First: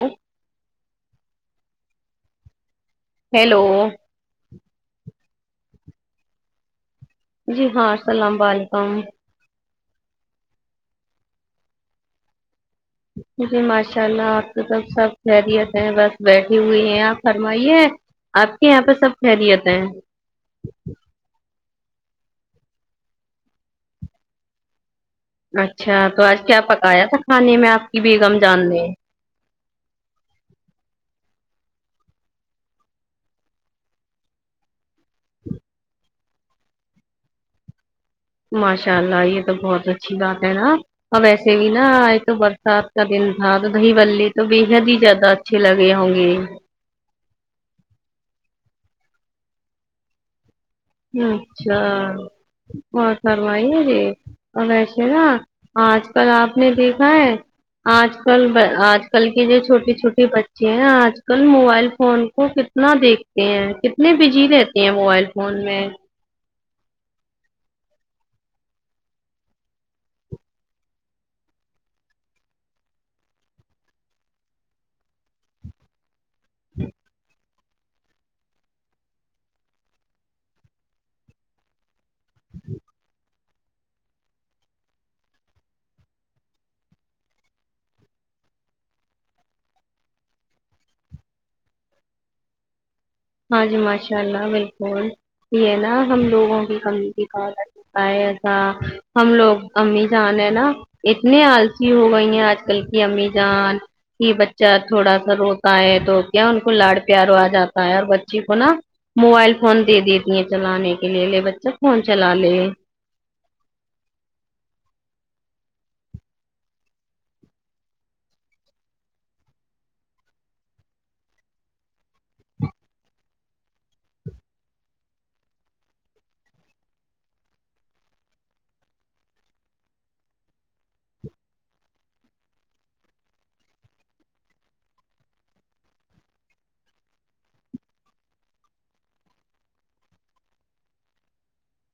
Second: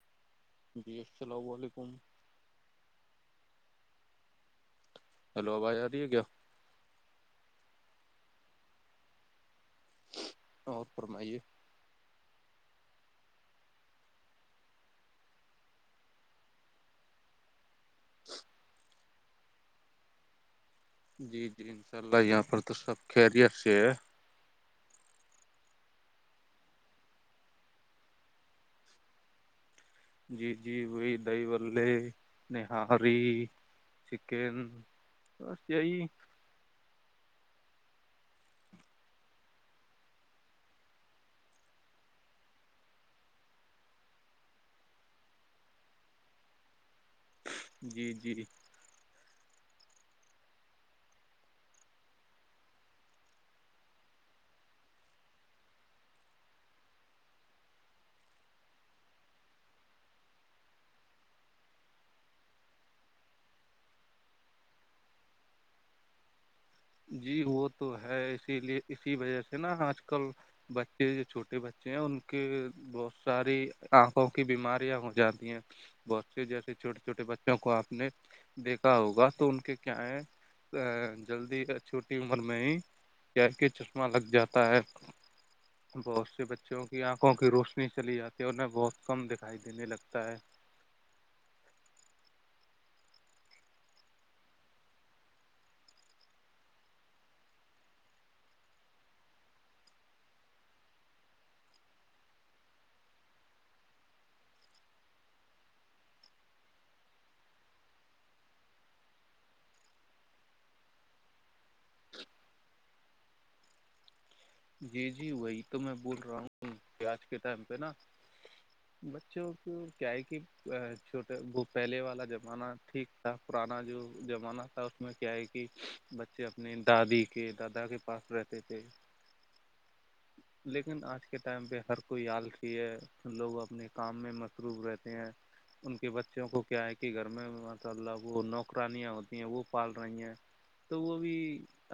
ا جی السلام علیکم ہیلو ہیلو آاز آ رہی ہے کیا جی ہاں السلام ولیکم اور فمائیے ج جی ماشاء اللہ آپ کی تو سب خیریت ہیں بس بیٹھی ہوئی ہیں آپ فرمائیے ہیں آپ کے یہاں پہ سب خیریت ہیں جی جی انشاء اللہ یہاں پر تو سب خیریت سے ہے اچھا تو آج کیا پکایا تھا کھانے میں آپ کی بیگم جان نے جی جی وہی دہی بے نہاری چکن سس یہ ج ماشاء اللہ یہ تو بہت اچھی بات ہے نا اب و ایسے بھی نا آئے تو برسات کا دن تھا تو دہی بلے تو بے حد ہی زیادہا اچھی لگی ہوں گی جی جی اچھا ب فرمائی ہے یہی ا ویسے نا آج کل آپ نے دیکھا ہے آج کل آج کل کی جو چھوٹی چھوٹی بچے ہیں آج کل موبائل فون کو کتنا دیکھتے ہیں کتنے بجی رہتے ہیں موبائل فون میں جی وہ تو ہے اسی لیے اسی وجہ سے نا آج کل بچے جو چھوٹے بچے ہیں ان کے بہت ساری آنکھوں کی بیماریاں ہو جاتی ہیں بچے جیسے چھٹے چھوٹے بچے وں کو آپ نے دیکھا ہوگا تو ان کے کیا ہے جلدی چھوٹی عمر میں ہی کیا کے چشمہ لگ جاتا ہے بہت سے بچوں کی آنکھوں کی روشنی چلی جاتی ہے اور انیں بہت کم دکھائی دینے لگتا ہے ہاں جی ماشاء اللہ بالکل یہ ہے نا ہم لوگوں کی کمیٹی کہ ایسا ہم لوگ امی جان ہے نا اتنے آلسی ہو گئی ہیں آج کل کی امیزان کہ بچہ تھوڑا سا روتا ہے تو کیا ان کو لاڑ پیارو آ جاتا ہے اور بچے کو نا موبائل فون دے دیتی ہیں چلانے کے لیے لے بچہ فون چلا لے جی جی وہی تو میں بول رہا ہوں پ آج کے ٹائم پہ نا بچوں کو کیا ہے کہ چھوٹا وہ پہلے والا زمانہ ٹھیک تھا پرانا جو زمانہ تھا اس میں کیا ہے کہ بچے اپنے دادی کے دادا کے پاس رہتے تے تھ لیکن آج کے ٹائم پہ ہر کوئی یادکھی ہے لوگ اپنے کام میں مصروف رہتے ہیں ان کے بچوں کو کیا ہے کہ گھر میں ماساء اللہ وہ نوکرانیاں ہوتی ہیں وہ پال رہی ہیں تو وہ بھی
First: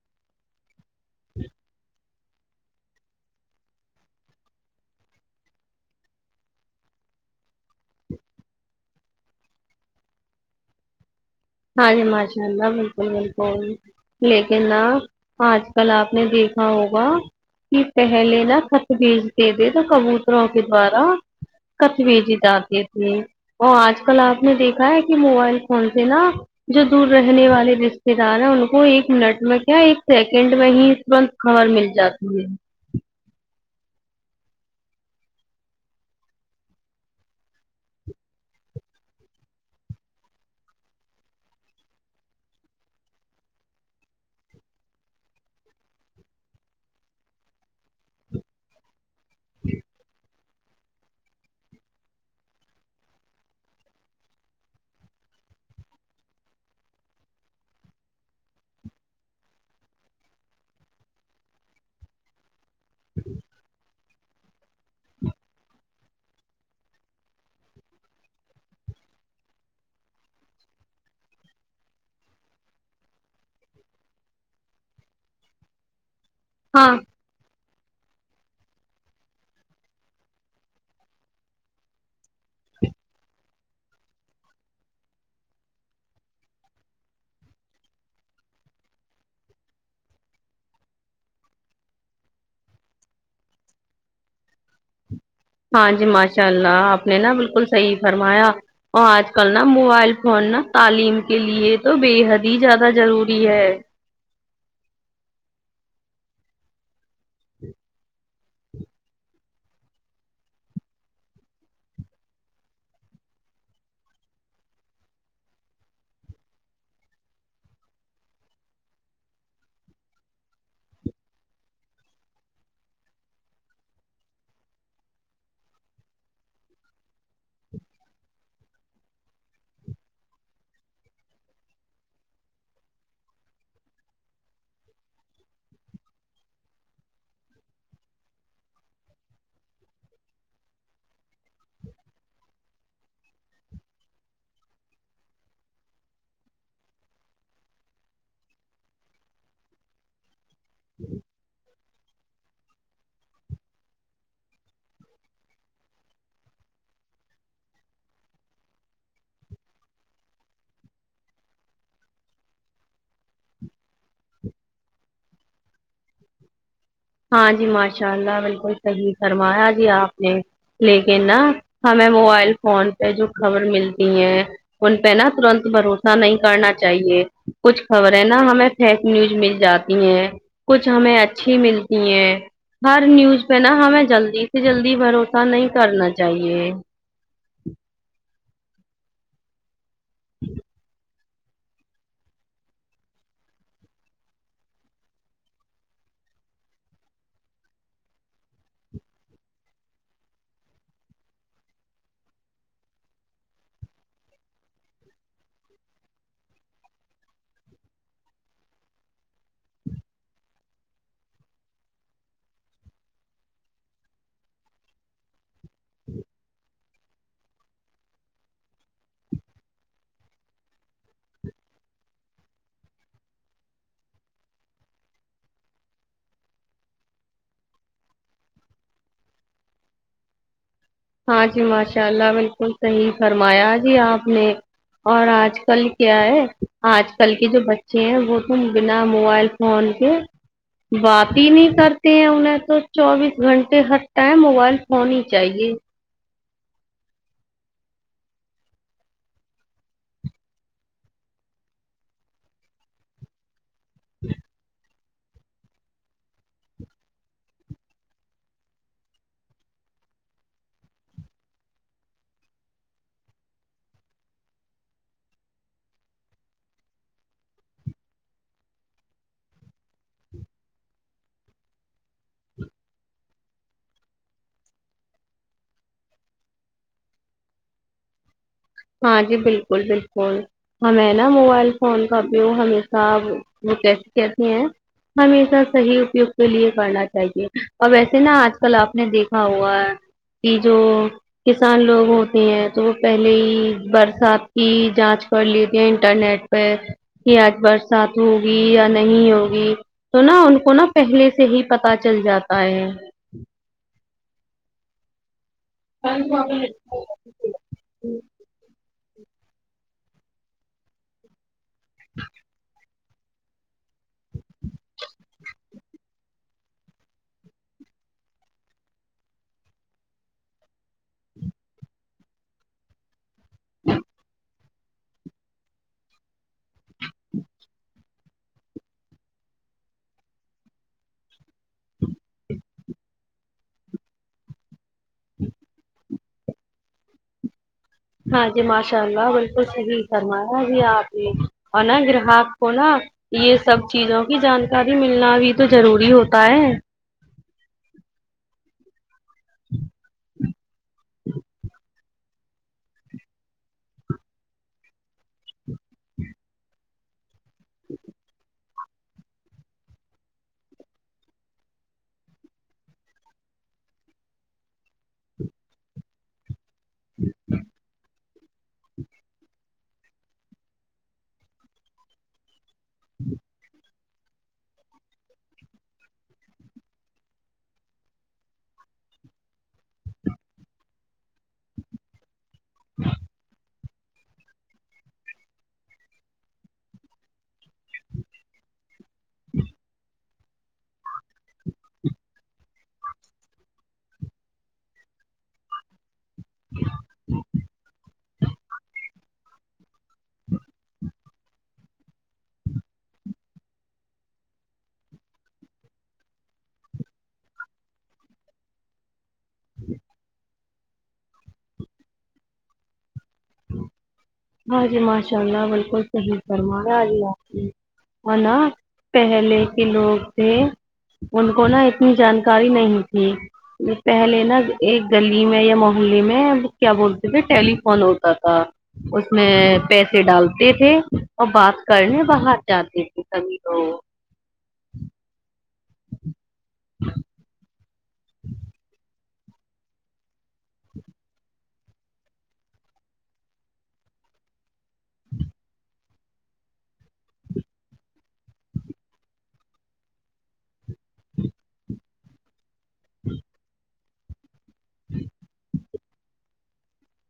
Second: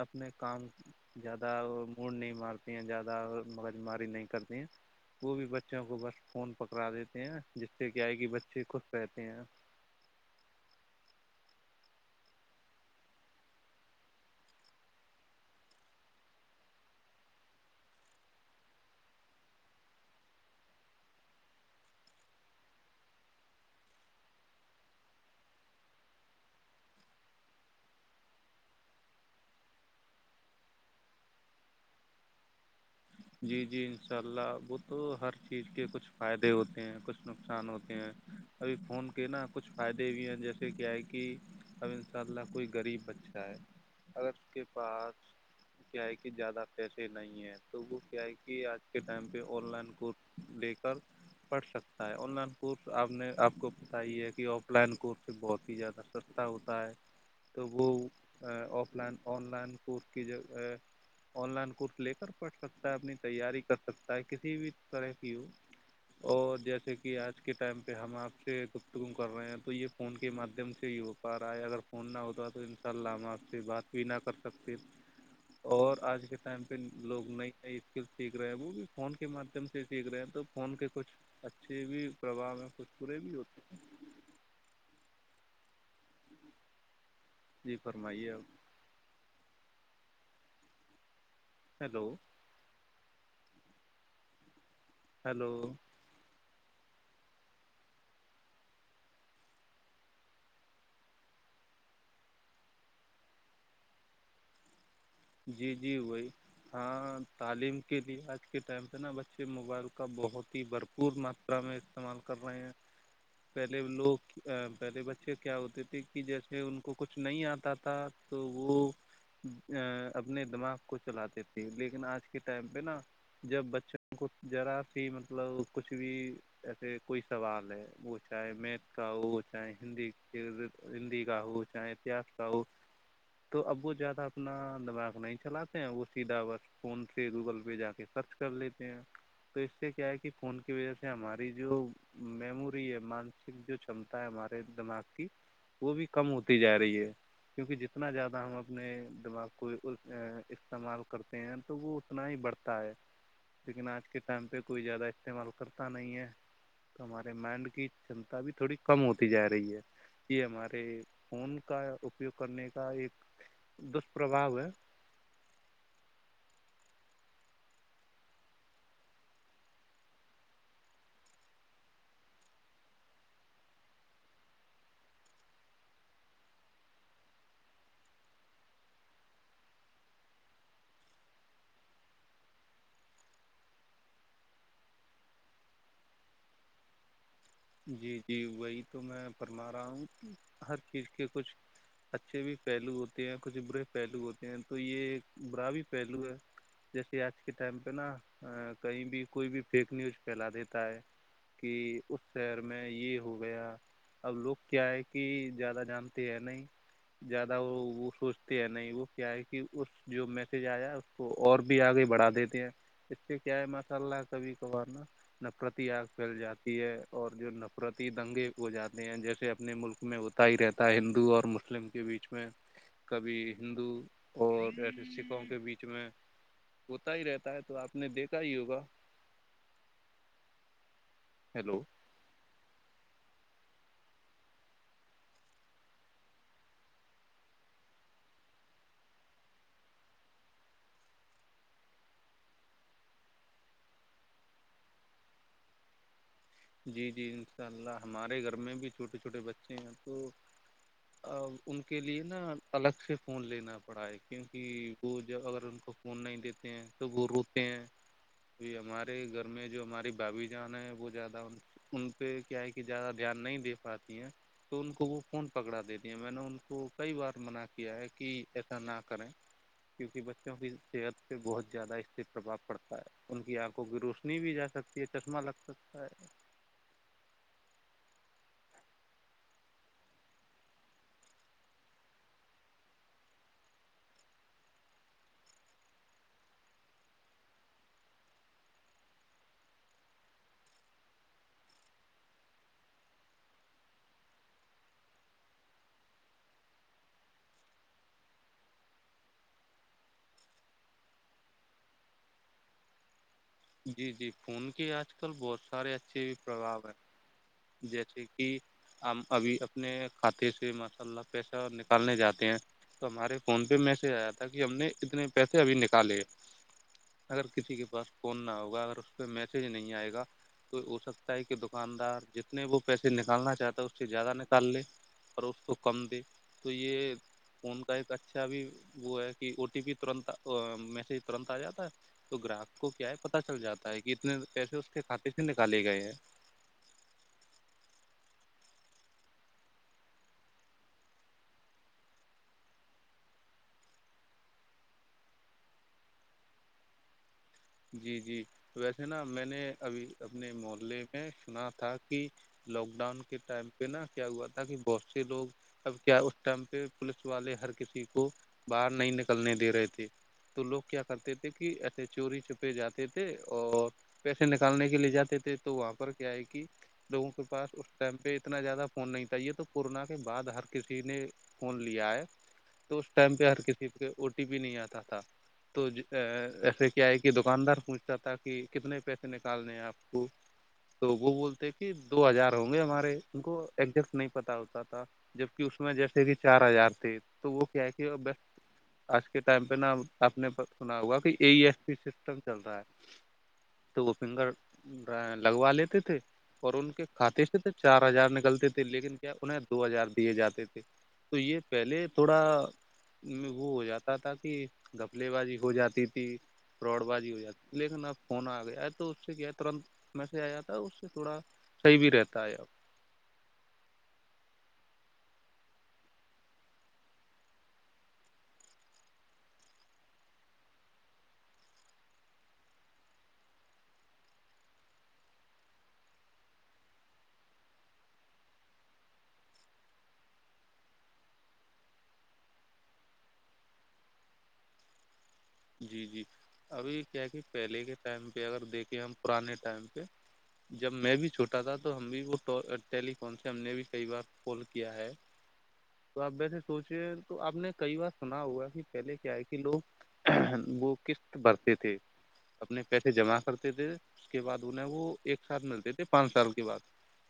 اپنے کام زیادہ موڈ نہیں مارتی ہیں زیادہ مغز ماری نہیں کرتی ہیں وہ بھی بچوں کو بس فون پکڑا دیتے ہیں جس سے کیا ہے کہ بچے خوش رہتے ہیں ہاں جماشانلہ بالکل بالکل لیکن ن آج کل آپ نے دیکھا ہوگا کہ پہلے نہا تھت بیجتے تھے تو کبوتروں کے دوارا کچویجی جاتے تھے اور آج کل آپ نے دیکھا ہے کہ موبائل فون سے نا جو دور رہنے والے رشتے دار ہیں ان کو ایک منٹ میں کیا ایک سیکنڈ میں ہی است خر مل جاتی ہے جی جی ان شاء اللہ وہ تو ہر چیز کے کچھ فائدے ہوتے ہیں کچھ نقصان ہوتے ہیں ابھی فون کے نا کچھ فائدے بھی ہیں جیسے کیا ہے کہ اب ان شاء اللہ کوئی غریب بچہ ہے اگر کے پاس کیا ہے کہ زیادہ پیسے نہیں ہیں تو وہ کیا ہے کہ آج کے ٹائم پہ آن لائن کور بےیکار پڑھ سکتا ہے آن لائن کورس آپ نے آپ کو پت ہی ہے کہ آف لائن کورس سے بہت ہی زیادہ سستا ہوتا ہے تو وہ offline online course کی جہ آن لائن کورس لے کر پڑھ سکتا ہے اپنی تیاری کر سکتا ہے کسی بھی طرح کی ہو اور جیسے کہ آج کے ٹائم پہ ہم آپ سے گفتگو کر رہے ہیں تو یہ فون کے مادھیم سے ہی ہو پر آئے اگر فون نہ ہوتاا تو ان شاء اللہ ہم آپ سے بات بھی نہ کر سکتے اور آج کے ٹائم پہ ہاں لوگ ن اسکل سیکھ رہے وہ بھی فون کے مادھیم سے سیکھ رہے ہیں تو فون کے کچھ اچھے بھی پرواہ میں کچھ پورے بھی ہوتے تھے جی فرمائیے آپ ہیلو ہیلو ہاں جی ماشاء اللہ آپ نے نہا بالکل صح فرمایا اور آج کل نا موبائل فون نا تعلیم کے لیے تو بے حد ہی زیادہ ضروری ہے جی جی وہی ہاں تعلیم کے لیے آج کے ٹائم پہ نا بچے موبائل کا بہت ہی بھرپور م را میں استعمال کر رہے ہیں پہلے لوگ پہلے بچے کیا ہوتے تھے کہ جیسے ان کو کچھ نہیں آتا تھا تو وہ اپنے دماغ کو چلاتے تھے لیکن آج کے ٹائم پہ نا جب بچوں کو ذرا سی مطلب کچھ بھی جیسے کوئی سوال ہے وہ چاہے میتھ کا ہو چاہے ہندی ہندی کا ہو چاہے اتہس کا ہو تو اب وہ زیادہ اپنا دماغ نہیں چلاتے ہیں وہ سیدھا وقت فون سے گوگل پہ جا کے سرچ کر لیتے ہیں تو اس سے کیا ہے کہ فون کی وجہ سے ہماری جو میموری ہے مانسک جو چمتا ہے ہمارے دماغ کی وہ بھی کم ہوتی جا رہی ہے کیونکہ جتنا زیادہ ہم اپنے دماغ کو استعمال کرتے ہیں تو وہ اتنا ہی بڑھتا تاہے لیکن آج کے ٹائم پہ کوئی زیادہ استعمال کرتا نہیں ہے تو ہمارے مائنڈ کی چنتا بھی تھوڑی کم ہوتی جا رہی ہے یہ ہمارے فون کا اپیوگ کرنے کا ایک دشپرباو ہے ہاں جی ماشاء اللہ بالکل صحیح فرمایا جی آپ نے لیکن نا ہمیں موبائل فون پہ جو خبر ملتی ہیں ان پہ نا ترنت بھروسہ نہیں کرنا چاہیے کچھ خبریں نا ہمیں فیک نیوز مل جاتی ہیں کچھ ہمیں اچھی مل ہر نیوز پہ نا ہمیں جلدی سے جلدی بھروسہ نہیں کرنا چاہیے جی جی وہی تو میں فرما رہا ہوں ہر چیز کے کچھ اچھے بھی پہلو ہوتے ہیں کچھ برے پہلو ہوتے ہیں تو یہ ایک برا بھی پہلو ہے جیسے آج کے ٹائم پہ نا کہیں بھی کوئی بھی فیک نیوز پھیلا دیتا ہے کہ اس شہر میں یہ ہو گیا اب لوگ کیا ہے کہ زیادہ جانتے ہیں نہیں زیادہ وہ وہ سوچتے ہیں نہیں وہ کیا ہے کہ اس جو میسج آیا کو اور بھی آگے بڑھا دیتے ہیں اس سے کیا ہے ماشاء اللہ کبھی کبھار نہ نفرتیاگ پھیل جاتی ہے اور جو نفرتی دنگے ہو جاتے ہیں جیسے اپنے ملک میں ہوتا ہی رہتا ہے ہندو اور مسلم کے بیچ میں کبھی ہندو اور ایے سکھوں کے بیچ میں ہوتا ہی رہتا ہے تو آپ نے دیکھا ہی ہوگا ہاں جی ہیلو ماشاء اللہ بالکل صحیح فرمایا جی آپ نے اور آج کل کیا ہے آج کل کے جو بچے ہیں وہ تو بنا موبائل فون کے بات ہی نہیں کرتے ہیں انہیں تو چوبیس گھنٹے ہر ٹائم موبائل فون ہی چاہیے جی جی ان شاء اللہ ہمارے گھر میں بھی چھوٹے چھوٹے بچے ہیں تو ان کے لئے نا الگ سے فون لینا پڑا ہے کیونکہ وہ جب اگر ان کو فون نہیں دیتے ہیں توب وہ روتے ہیں ج ہمارے گھر میں جو ہماری بھابھی جان ہے وہ ج ان پہ کیا ہے کہ زیادہ دھیان نہیں دے پاتی ہیں تو ان کو وہ فون پکڑا دے دے میں نے ان کو کئی بار منع کیا ہے کہ ایسا نہ کریں کیونکہ بچوں کی صحت پہ بہت زیادہ اس سے پرباؤ پڑتا ہے ان کی آنکھ کو کی روشنی بھی جا سکتی ہے چشمہ لگ سکتا ہے ہاں جی بالکل بالکل ہمیں نا موبائل فون کا اپیوگ ہمیشہ وہ کیسے کہتے ہیں ہمیشہ صحیح اپیوگ کے لیے کرنا چاہیے ا وسے نا آج کل آپ نے دیکھا ہوا ہے کہ جو کسان لوگ ہوتے ہیں تو وہ پہلے ہی برسات کی جانچ کر لی ت ہے انٹرنیٹ پہ کہ آج برسات ہوگی یا نہیں ہوگی تو نہا ان کو نا پہلے سے ہی پتا چل جاتا ہے جی جی فون کے آج کل بہت سارے اچھے بھی پرباؤ ہیں جیسے کہ ہم ابھی اپنے کھاتے سے ماشاء اللہ پیسہ نکالنے جاتے ہیں تو ہمارے فون پہ میسج آیا تھا کہ ہم نے اتنے پیسے ابھی نکالے اگر کسی کے پاس فون نہ ہوگا اگر اس پہ میسیج نہیں آئے گا تو ہو سکتا ہے کہ دکاندار جتنے وہ پیسے نکالنا چاہتا ہے اس سے زیادہ نکال لے پرو اس کو کم دے تو یہ فون کا ایک اچھا بھی وہ ہے کہ او ٹی پی ترنت میسج ترنت آ جاتا ہے تو گراہک کو کیا ہے پتا چل جاتا ہے کہ اتنے پیسے اس کے کھاتے سے نکالے گئے ہیں ہاں جی ماشاء اللہ بالکل صحیح کررمایا ابھی آپ نے اورناا گراہک کونا یہ سب چیزوں کی جانکاری ملنا بھی تو ضروری ہوتا ہے جی جی ویسے نا میں نے ابھی اپنے محلے میں سنا تھا کہ لاک ڈاؤن کے ٹائم پہ نا کیا ہوا تھا کہ بہت سے لوگ اب کیا ٹم پہ پوولس والے ہر کسی کو باہر نہیں نکلنے دے رہے تھے تو لوگ کیا کرتے تھے کہ ایسے چوری پہ جاتے تھے اور پیسے نکالنے کے لیے جاتے تھے تو وہاں پر کیا ہے کہ لووں کے پس اس ٹائم پہ اتنا زیادہ فون نہیں چاہیے تو کورونا کے بعد ہر کسی نے فون لیا ہے تو اس ٹائم پہ ہر کسی کے او ٹی پی نہیں آتا تھا تو ایسے کیا ہے کہ یہ دکاندار پوچھتا تھا کہ کتنے پیسے نکالنے ہیں آپ کو تو وہ بولتے کہ دو ہزار ہوں گے ہمارے ان کو ایزیکٹ نہیں پتا ہوتا تھا جبک اس میں جیسے کہ چار ہزار تھے تو وہ کیا ہے کہ آج کے ٹائم پہ نا اپنے سنا ہوا کہ ای ایس پی سسٹم چل رہا ہے تو وہ فنگر لگوا لیتے تھے اور ان کے کھاتے سے تو چار ہزار نکلتے تھے لیکن کیا انہیں دو ہزار دیے جاتے تھے تو یہ پہلے تھوڑا میں وہ ہو جاتا تھا کہ گپلے بازی ہو جاتی تھی فراڈ بازی ہو جاتی لیکن اب فون آ گیا ہے تو اس سے کیا ہے ترنت میسج آ جاتا ہے اس سے تھوڑا صحیح بھی رہتا ہے اب ہاں جی ماشاء اللہ بالکل صحیح فرما آ جی آپ ہے نا پہلے کے لوگ تھے ان کو نا اتنی جانکاری نہیں تھی پہلے نا ایک گلی میں یا محلے میں کیا بولتے تھے ٹیلیفون ہوتا تھا اس میں پیسے ڈالتے تھے اور بات کرنے باہر جاتے تھے کبھی لوگ جی جی ابھی کیا کہ پہلے کے ٹائم پہ اگر دیکھیں ہم پرانے ٹائم پہ جب میں بھی چھوٹا تھا تو ہم بھی وہ ٹیلی فون سے ہم نے بھی کئی بار کال کیا ہے [unintelligible] تو آپ ویسے سوچے تو آپ نے کئی بار سنا ہوگا کہ پہلے کیا ہے کہ لوگ وہ قسط بھرھتے تھے اپنے پیسے جمع کرتے تھے اس کے بد انہیں وہ ایک ساتھ ملتے تھے پانچ سال بعد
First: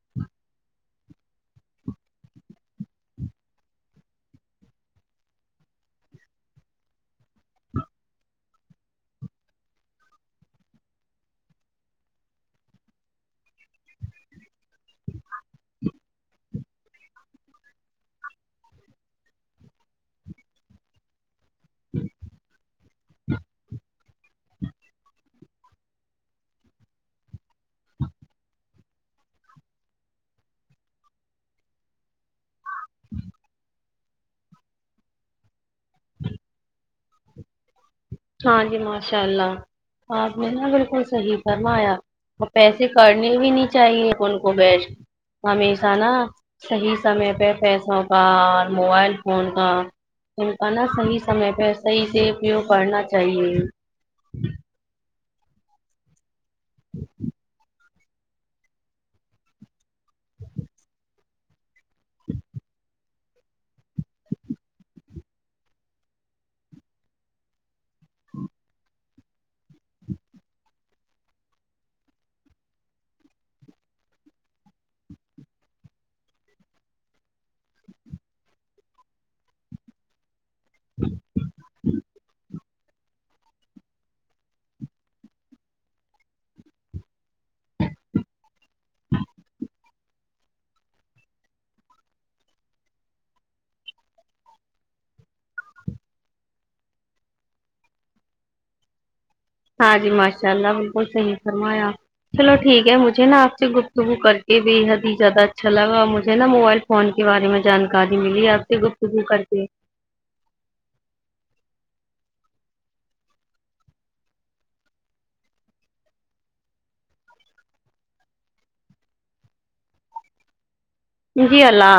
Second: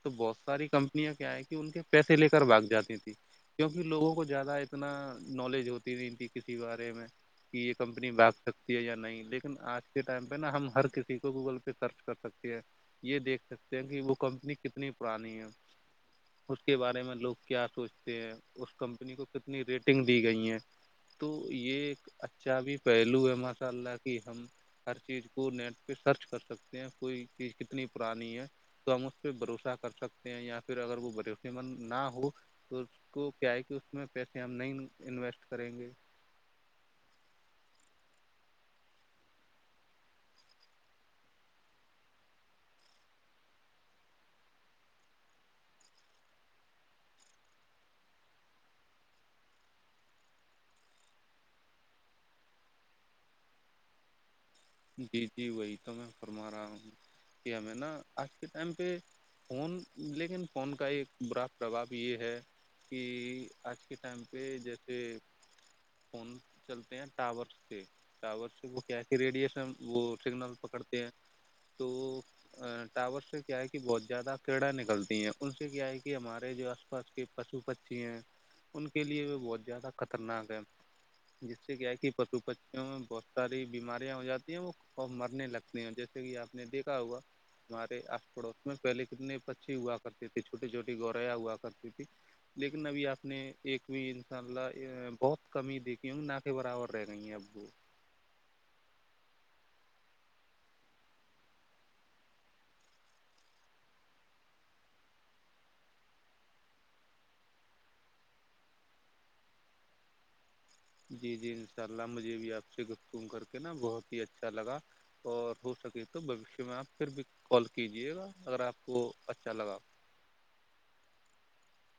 تو بہت ساری کمپنیاں کیا ہے کہ ان کے پیسے لے کر بھاگ جاتی تھیں کیونکہ لوگوں کو زیادہ اتنا نالج ہوتی نہیں ان ت کسی بارے میں کہ یہ کمپنی بھاگ سکتی ہے یا نہیں لیکن آج کے ٹائم پہ نا ہم ہر کسی کو گوگل پہ سرچ کر سکتے ہیں یہ دیکھ سکتے ہیں کہ وہ کمپنی کتنی پرانی ہے اس کے بارے میں لوگ کیا سوچتے ہیں اس کمپنی کو کتنی ریٹنگ دی گئی ہیں تو یہ ایک اچھا بھی پہلو ہے ماشاء اللہ کہ ہم ہر چیز کو نیٹ پہ سرچ کر سکتے ہیں کوئی چیز کتنی پرانی ہے تو ہم اس پہ بھروسہ کر سکتے ہیں یا پھر اگر وہ بھروسے مند نہ ہو تو اس کو کیا ہے کہ اس میں پیسے ہم نہیں انویسٹ کریں گے ہاں جی ماشاء اللہ آپ نے نہا بالکل صحیح فرمایا اور پیسے کرنے بھی نہیں چاہیے ان کو بیھ ہمیشہ نا صحیح سمے پہ پیسوں کا اور موبائل فون کا ان کا نہ صحیح سمے پہ صحیح سے اپیوگ کرنا چاہیے جی جی وہی تو میں فرما رہا ہوں کہ ہمیں نا آج کے ٹائم پہ فون لیکن فون کا ایک برا پربؤ یہ ہے کہ آج کے ٹائم پہ جیسے فون چلتے ہیں ٹاورس کے ٹاور سے وہ کیس ریڈیشن وہ سگنل پکڑتے ہیں تو ٹاور سے کیا ہے کہ بہت زیادہ کیڑا نکلتی ہیں ان سے کیا ہے کہ ہمارے جو آ پاس کے پشو پھھی ہیں ان کے لیے بھی بہت زیادہ خطرناک ہیں جس سے کیا کہ پٹو پ بہت ساری بیماریاں ہو جاتی ہیں وہ مرنے لگتی ہیں جیسے کہ آپ نے دیکھا ہوگا تہارے آس پڑوس میں پہلے کتنے پکچھی ہوا کرتی تھی چھوٹی چھوٹی گوریاں ہوا کرتی تھی لیکن ابھی آپ نے ایک بھی ان شاء اللہ بہت کمی دیکتی ہوں ناک کے برابر رہ گئی ہیں اب وہ ہاں جی ماشاء اللہ بالکل صحی فرمایا چلو ٹھیک ہے مجھے نا آپ سے گفتگو کر کے بے حد ہی زیادہ اچھا لگا اور مجھے نا موبائل فون کے بارے میں جانکاری ملی آپ سے گپتگو کر کے جی جی انشاء اللہ مجھے بھی آپ سے گفتگ کر کے نا بہت ہی اچھا لگا اور ہو سکے تو بھوشیہ میں آپ پھر بھی کال کیجیے گا اگر آپ کو اچھا لگا جی اللہ